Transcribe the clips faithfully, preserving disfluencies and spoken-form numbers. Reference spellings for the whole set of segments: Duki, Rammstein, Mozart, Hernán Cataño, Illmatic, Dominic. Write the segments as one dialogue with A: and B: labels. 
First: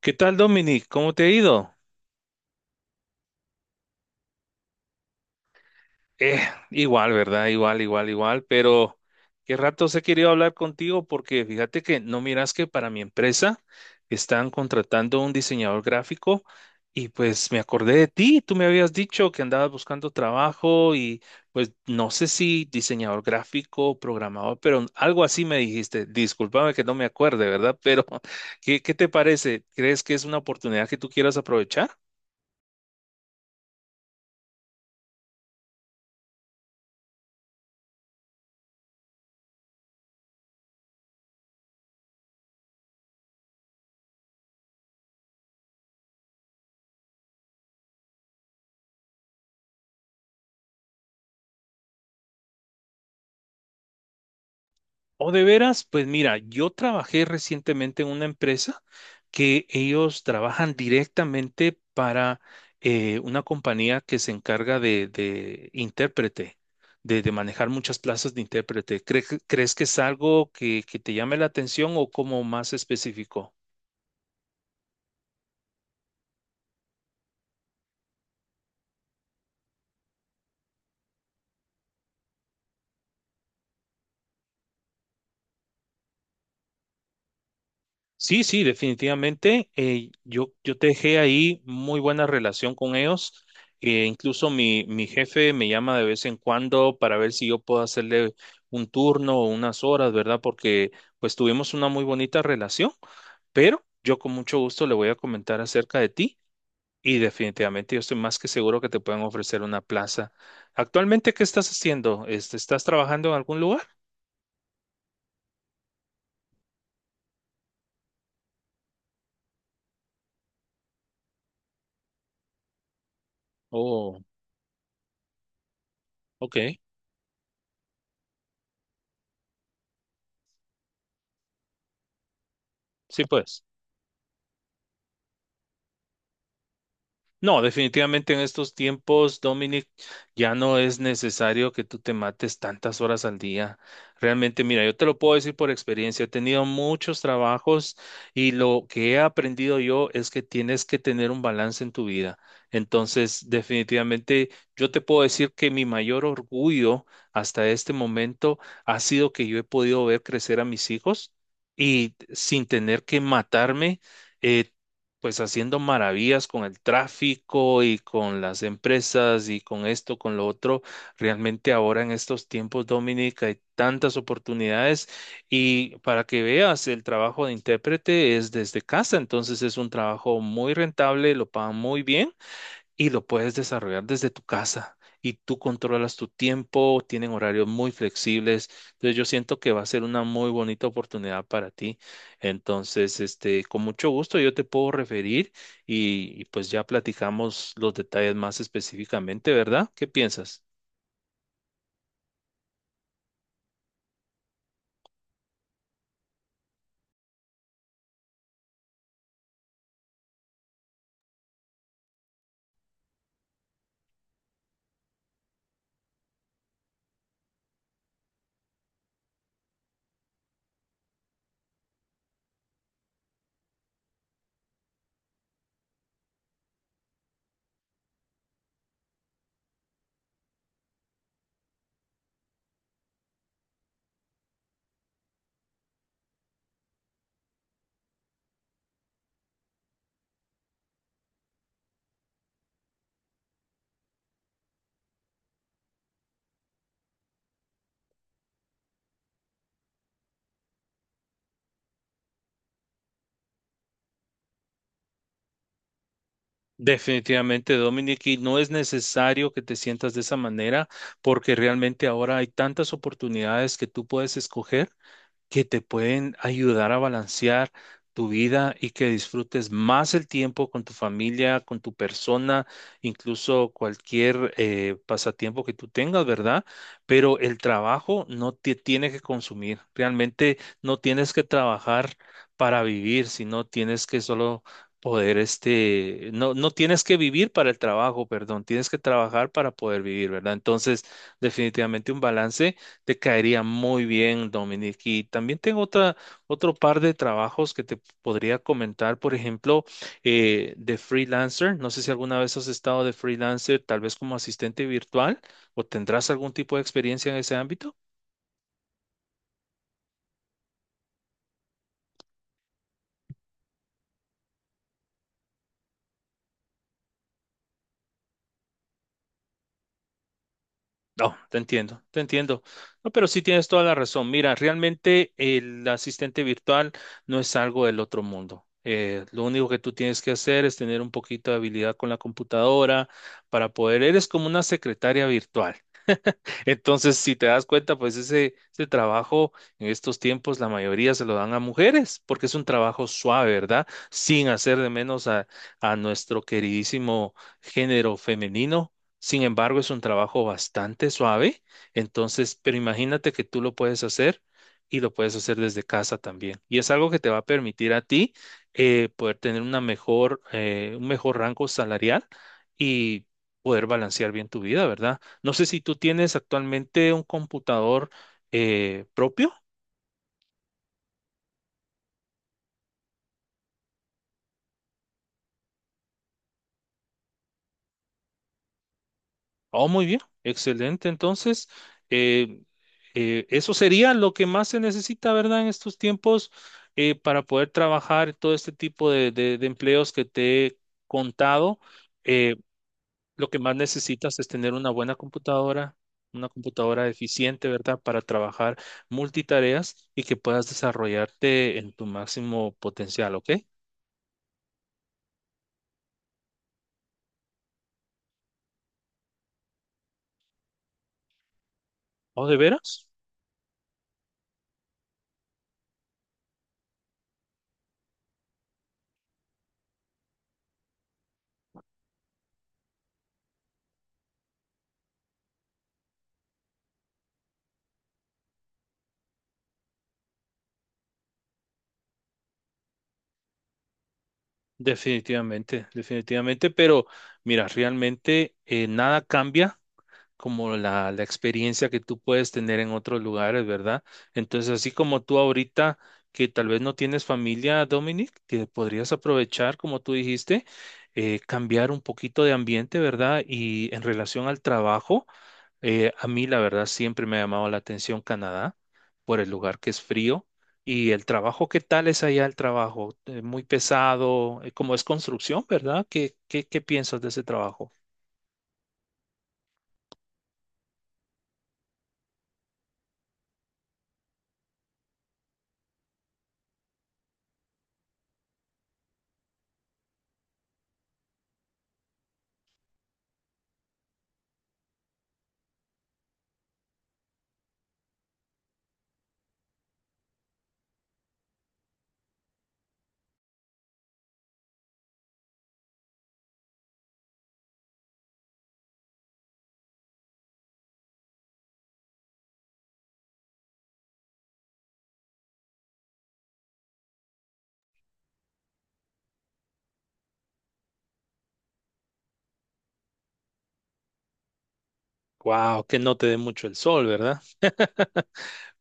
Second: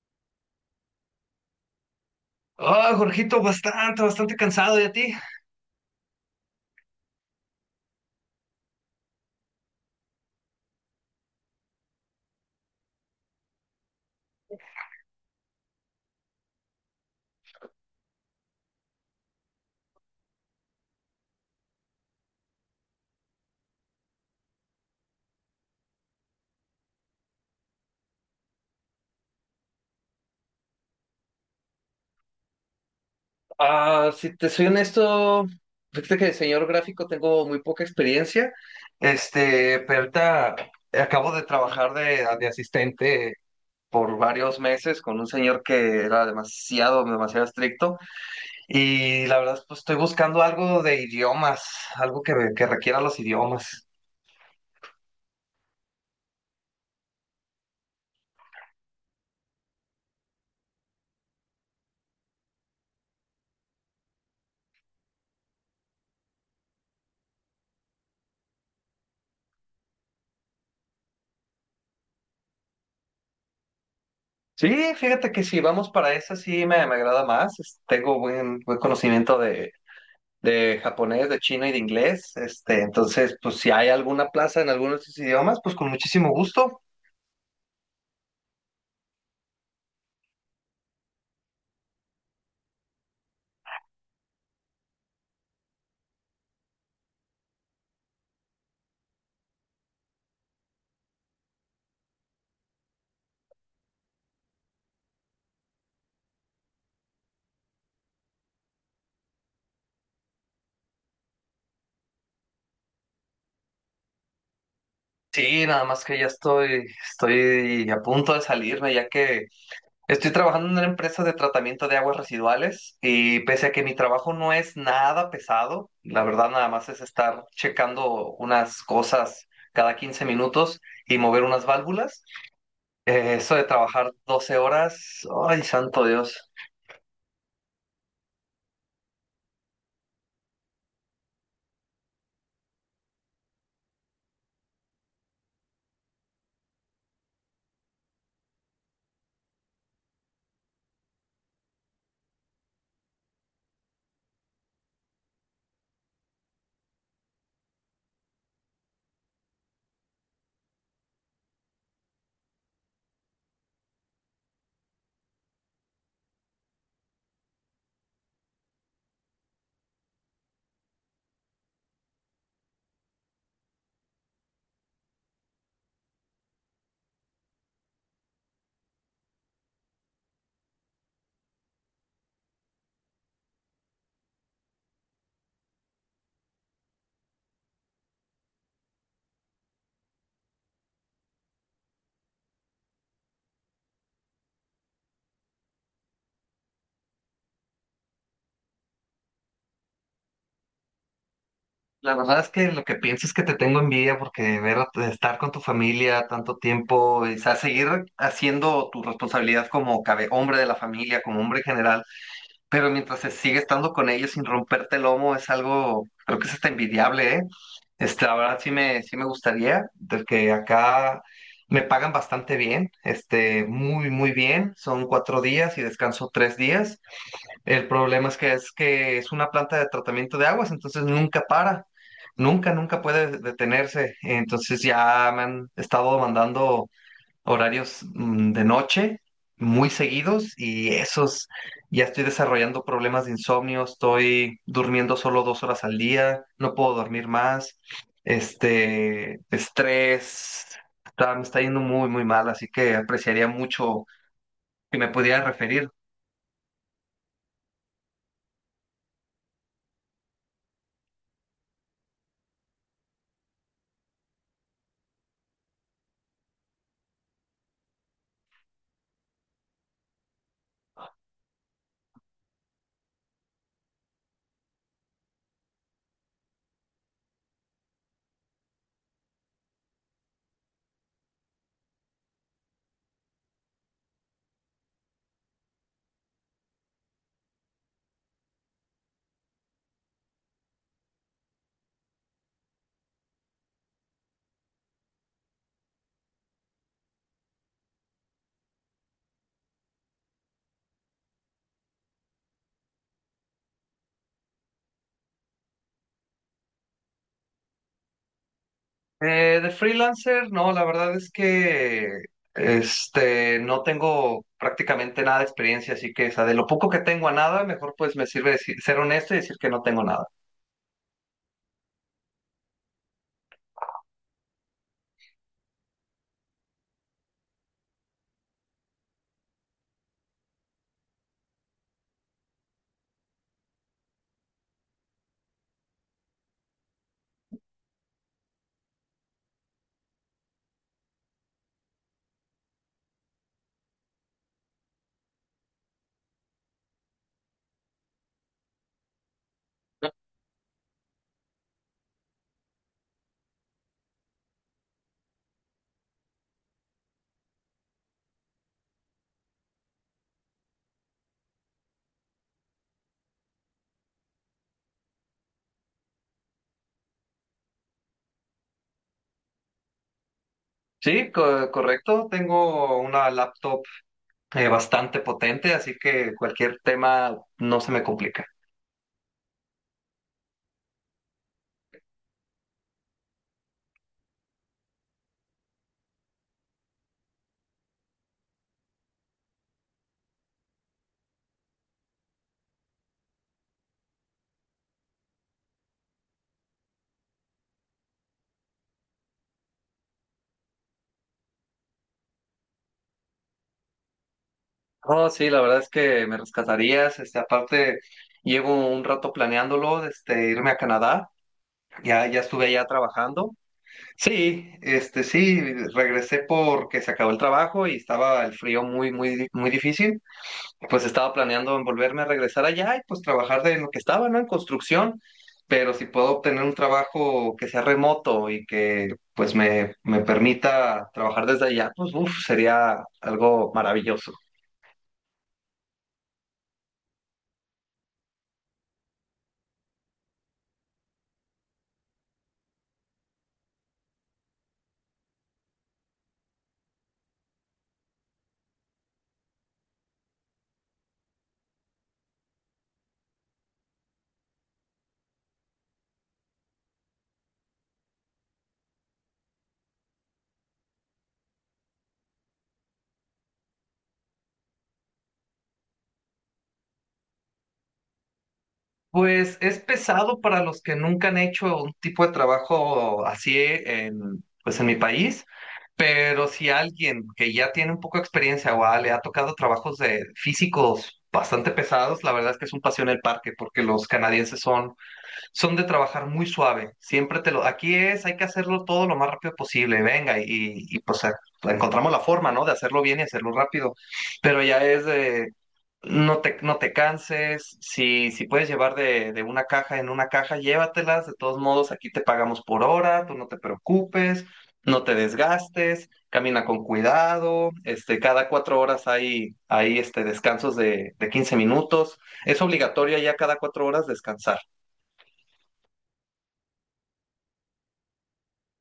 A: ¿Qué tal, Dominic? ¿Cómo te ha ido?
B: Ah, Jorgito, bastante, bastante cansado. ¿Y a ti?
A: Eh, igual, ¿verdad? Igual, igual, igual, pero qué rato he querido hablar contigo porque fíjate que no miras que para mi empresa están contratando un diseñador gráfico y pues me acordé de ti, tú me habías dicho que andabas buscando trabajo y pues no sé si diseñador gráfico, programador, pero algo así me dijiste. Discúlpame que no me acuerde, ¿verdad? Pero ¿qué, qué te parece? ¿Crees que es una oportunidad que tú quieras aprovechar?
B: Ah, si te soy honesto, fíjate que de diseñador gráfico tengo muy poca experiencia. Este, pero ahorita acabo de trabajar de, de asistente por varios meses con un señor que era demasiado, demasiado estricto. Y la verdad, pues estoy buscando algo de idiomas, algo que, que requiera los idiomas.
A: O de veras, pues mira, yo trabajé recientemente en una empresa que ellos trabajan directamente para eh, una compañía que se encarga de, de intérprete, de, de manejar muchas plazas de intérprete. ¿Cre- ¿Crees que es algo que, que te llame la atención o como más específico?
B: Sí, fíjate que si vamos para esa, sí me, me agrada más. Es- Tengo buen, buen conocimiento de japonés, de chino y de inglés. Este, entonces, pues si hay alguna plaza en alguno de estos idiomas, pues con muchísimo gusto.
A: Sí, sí, definitivamente. eh, yo, yo dejé ahí muy buena relación con ellos. Eh, incluso mi, mi jefe me llama de vez en cuando para ver si yo puedo hacerle un turno o unas horas, ¿verdad? Porque pues tuvimos una muy bonita relación, pero yo con mucho gusto le voy a comentar acerca de ti y definitivamente yo estoy más que seguro que te pueden ofrecer una plaza. ¿Actualmente qué estás haciendo? Este, ¿estás trabajando en algún lugar?
B: Sí, nada más que ya estoy, estoy a punto de salirme, ya que estoy trabajando en una empresa de tratamiento de aguas residuales y pese a que mi
A: Oh,
B: trabajo no es nada pesado, la verdad
A: ok.
B: nada más es estar checando unas cosas cada quince minutos y mover unas válvulas.
A: Sí,
B: Eh, eso
A: pues.
B: de trabajar doce horas, ay, santo Dios.
A: No, definitivamente en estos tiempos, Dominic, ya no es necesario que tú te mates tantas horas al día. Realmente, mira, yo te lo puedo decir por experiencia, he tenido muchos trabajos y lo que he aprendido yo es que tienes que tener un balance en tu vida. Entonces, definitivamente, yo te puedo decir que mi mayor orgullo hasta este momento ha sido que yo he podido ver crecer a mis hijos y sin tener que matarme. eh, pues haciendo maravillas con el tráfico y con las empresas y con esto, con lo otro. Realmente ahora en estos tiempos, Dominica, hay tantas oportunidades y para que veas, el trabajo de intérprete es desde casa, entonces es un trabajo muy rentable, lo pagan muy bien y lo puedes desarrollar desde tu casa y tú controlas tu tiempo, tienen horarios muy flexibles. Entonces yo siento que va a ser una muy bonita oportunidad para ti. Entonces, este, con mucho gusto yo te puedo referir y, y pues ya platicamos los detalles más específicamente, ¿verdad? ¿Qué piensas?
B: La verdad es que lo que pienso es que te tengo envidia porque ver a- estar con tu familia tanto tiempo, y, o sea, seguir haciendo tu responsabilidad como cabe, hombre de la familia, como hombre en general, pero mientras se sigue estando con ellos sin romperte el lomo es algo, creo que es hasta envidiable, ¿eh? Este, la verdad sí me, sí me gustaría, porque acá me pagan bastante bien, este, muy, muy bien, son cuatro días y descanso tres días. El problema es que es que es una planta de tratamiento de aguas, entonces nunca para, nunca, nunca puede detenerse. Entonces ya me han estado mandando horarios mm, de noche muy seguidos, y esos ya estoy desarrollando problemas de insomnio, estoy durmiendo solo dos horas al día, no puedo dormir más, este, estrés, está, me está yendo muy, muy mal, así que apreciaría mucho que me pudieran referir.
A: Definitivamente, Dominic, y no es necesario que te sientas de esa manera porque realmente ahora hay tantas oportunidades que tú puedes escoger que te pueden ayudar a balancear tu vida y que disfrutes más el tiempo con tu familia, con tu persona, incluso cualquier eh, pasatiempo que tú tengas, ¿verdad? Pero el trabajo no te tiene que consumir. Realmente no tienes que trabajar para vivir, sino tienes que solo poder, este, no, no tienes que vivir para el trabajo, perdón, tienes que trabajar para poder vivir, ¿verdad? Entonces, definitivamente un balance. Te caería muy bien, Dominic. Y también tengo otra, otro par de trabajos que te podría comentar. Por ejemplo, eh, de freelancer. No sé si alguna vez has estado de freelancer, tal vez como asistente virtual, o tendrás algún tipo de experiencia en ese ámbito.
B: Eh, de freelancer, no, la verdad es que este, no tengo prácticamente nada de experiencia, así que, o sea, de lo poco que tengo a nada, mejor pues me sirve decir- ser honesto y decir que no tengo nada.
A: No, te entiendo, te entiendo. No, pero sí tienes toda la razón. Mira, realmente el asistente virtual no es algo del otro mundo. Eh, lo único que tú tienes que hacer es tener un poquito de habilidad con la computadora para poder, eres como una secretaria virtual. Entonces, si te das cuenta, pues ese, ese trabajo en estos tiempos la mayoría se lo dan a mujeres, porque es un trabajo suave, ¿verdad? Sin hacer de menos a, a nuestro queridísimo género femenino. Sin embargo, es un trabajo bastante suave. Entonces, pero imagínate que tú lo puedes hacer y lo puedes hacer desde casa también. Y es algo que te va a permitir a ti eh, poder tener una mejor, eh, un mejor rango salarial y poder balancear bien tu vida, ¿verdad? No sé si tú tienes actualmente un computador eh, propio.
B: Sí, co- correcto, tengo una laptop eh, bastante potente, así que cualquier tema no se me complica.
A: Oh, muy bien, excelente. Entonces, eh, eh, eso sería lo que más se necesita, ¿verdad? En estos tiempos eh, para poder trabajar todo este tipo de, de- de empleos que te he contado. Eh, lo que más necesitas es tener una buena computadora, una computadora eficiente, ¿verdad? Para trabajar multitareas y que puedas desarrollarte en tu máximo potencial, ¿ok?
B: Oh, sí, la verdad es que me rescatarías, este, aparte llevo un rato planeándolo, este, irme a Canadá, ya, ya
A: ¿O de
B: estuve allá
A: veras?
B: trabajando. Sí, este sí, regresé porque se acabó el trabajo y estaba el frío muy, muy, muy difícil. Pues estaba planeando en volverme a regresar allá y pues trabajar de lo que estaba, ¿no? En construcción. Pero si puedo obtener un trabajo que sea remoto y que pues me, me permita trabajar desde allá, pues uf, sería algo maravilloso.
A: Definitivamente, definitivamente, pero mira, realmente eh, nada cambia como la, la experiencia que tú puedes tener en otros lugares, ¿verdad? Entonces, así como tú ahorita, que tal vez no tienes familia, Dominic, que podrías aprovechar, como tú dijiste, eh, cambiar un poquito de ambiente, ¿verdad? Y en relación al trabajo, eh, a mí la verdad siempre me ha llamado la atención Canadá por el lugar que es frío. Y el trabajo, ¿qué tal es allá el trabajo? Eh, muy pesado, eh, como es construcción, ¿verdad? ¿Qué, qué, qué piensas de ese trabajo?
B: Pues es pesado para los que nunca han hecho un tipo de trabajo así en, pues en mi país. Pero si alguien que ya tiene un poco de experiencia o ah, le ha tocado trabajos de físicos bastante pesados, la verdad es que es un paseo en el parque porque los canadienses son son de trabajar muy suave. Siempre te lo, aquí es, hay que hacerlo todo lo más rápido posible. Venga, y, y pues eh, encontramos la forma, ¿no? De hacerlo bien y hacerlo rápido. Pero ya es de, no te, no te canses. Si, si puedes llevar de, de una caja en una caja, llévatelas. De todos modos, aquí te pagamos por hora, tú no te preocupes, no te desgastes, camina con cuidado. Este, cada cuatro horas hay, hay este, descansos de, de quince minutos. Es obligatorio ya cada cuatro horas descansar.
A: Wow, que no te dé mucho el sol, ¿verdad?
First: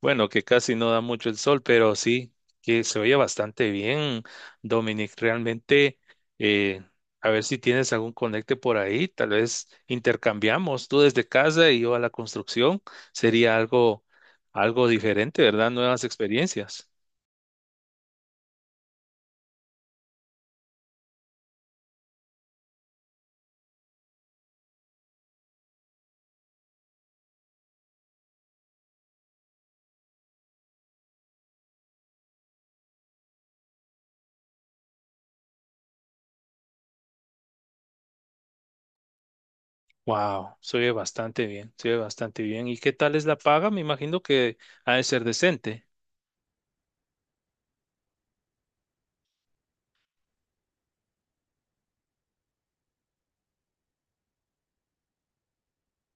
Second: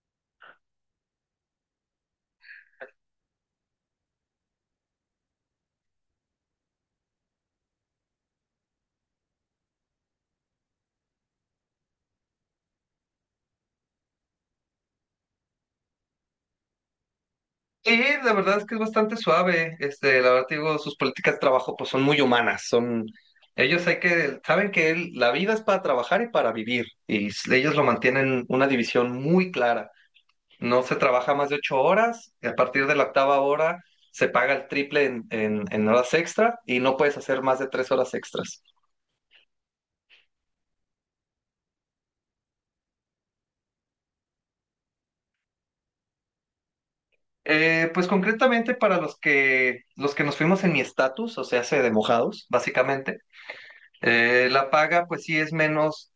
A: Bueno, que casi no da mucho el sol, pero sí que se oye bastante bien, Dominic. Realmente, eh, a ver si tienes algún conecte por ahí, tal vez intercambiamos tú desde casa y yo a la construcción, sería algo, algo diferente, ¿verdad? Nuevas experiencias.
B: Sí, la verdad es que es bastante suave. Este, la verdad te digo, sus políticas de trabajo pues son muy humanas, son ellos hay que saben que el- la vida es para trabajar y para vivir, y s- ellos lo mantienen una división muy clara. No se trabaja más de ocho horas, y a partir de la octava hora se paga el triple en, en- en horas extra y no puedes hacer más de tres horas extras.
A: Wow, se oye bastante bien, se oye bastante bien. ¿Y qué tal es la paga? Me imagino que ha de ser decente.
B: Eh, pues concretamente para los que los que nos fuimos en mi estatus, o sea, se de mojados, básicamente. Eh, la paga, pues sí es menos,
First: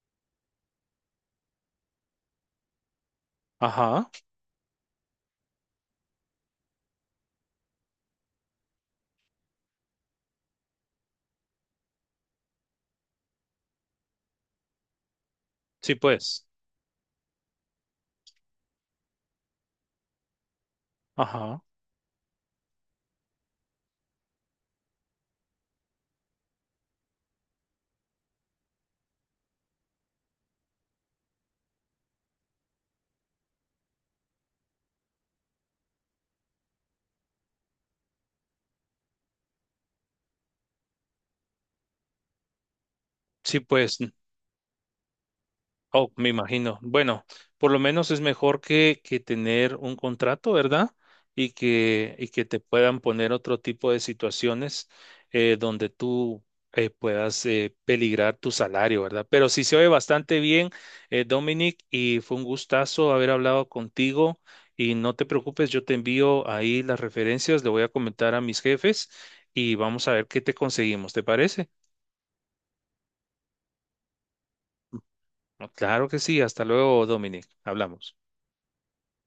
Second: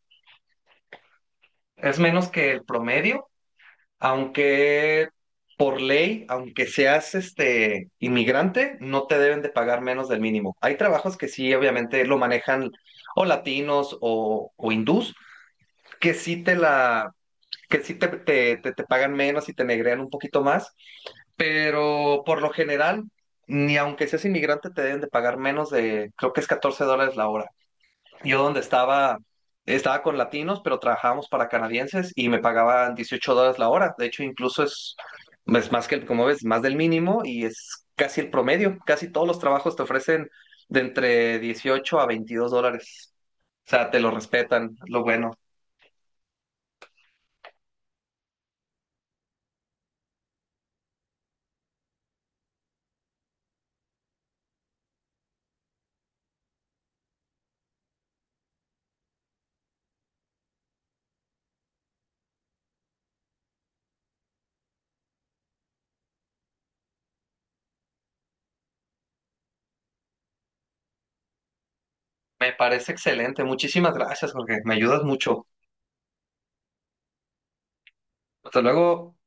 B: es menos que el promedio,
A: Ajá,
B: aunque por ley, aunque seas este inmigrante, no te deben de pagar menos del mínimo. Hay trabajos que sí, obviamente, lo manejan o latinos o, o hindús,
A: sí
B: que sí
A: pues,
B: te la, que sí te, te, te, te pagan menos y te negrean un poquito más,
A: ajá,
B: pero por lo general, ni aunque seas inmigrante, te deben de pagar menos de, creo que es catorce dólares la hora. Yo donde estaba, estaba con latinos, pero trabajábamos para canadienses y me pagaban dieciocho dólares la hora. De hecho, incluso es, es más que, el- como ves, más del mínimo y es casi el promedio. Casi todos los trabajos te ofrecen de entre dieciocho a veintidós dólares.
A: sí
B: O sea,
A: pues.
B: te lo respetan, lo bueno.
A: Oh, me imagino. Bueno, por lo menos es mejor que, que tener un contrato, ¿verdad? Y que, y que te puedan poner otro tipo de situaciones eh, donde tú eh, puedas eh, peligrar tu salario, ¿verdad? Pero sí se oye bastante bien, eh, Dominic, y fue un gustazo haber hablado contigo. Y no te preocupes, yo te envío ahí las referencias, le voy a comentar a mis jefes y vamos a ver qué te conseguimos, ¿te parece?
B: Me parece excelente. Muchísimas gracias, Jorge. Me ayudas mucho.
A: No, claro que sí, hasta luego, Dominic. Hablamos.
B: Hasta luego.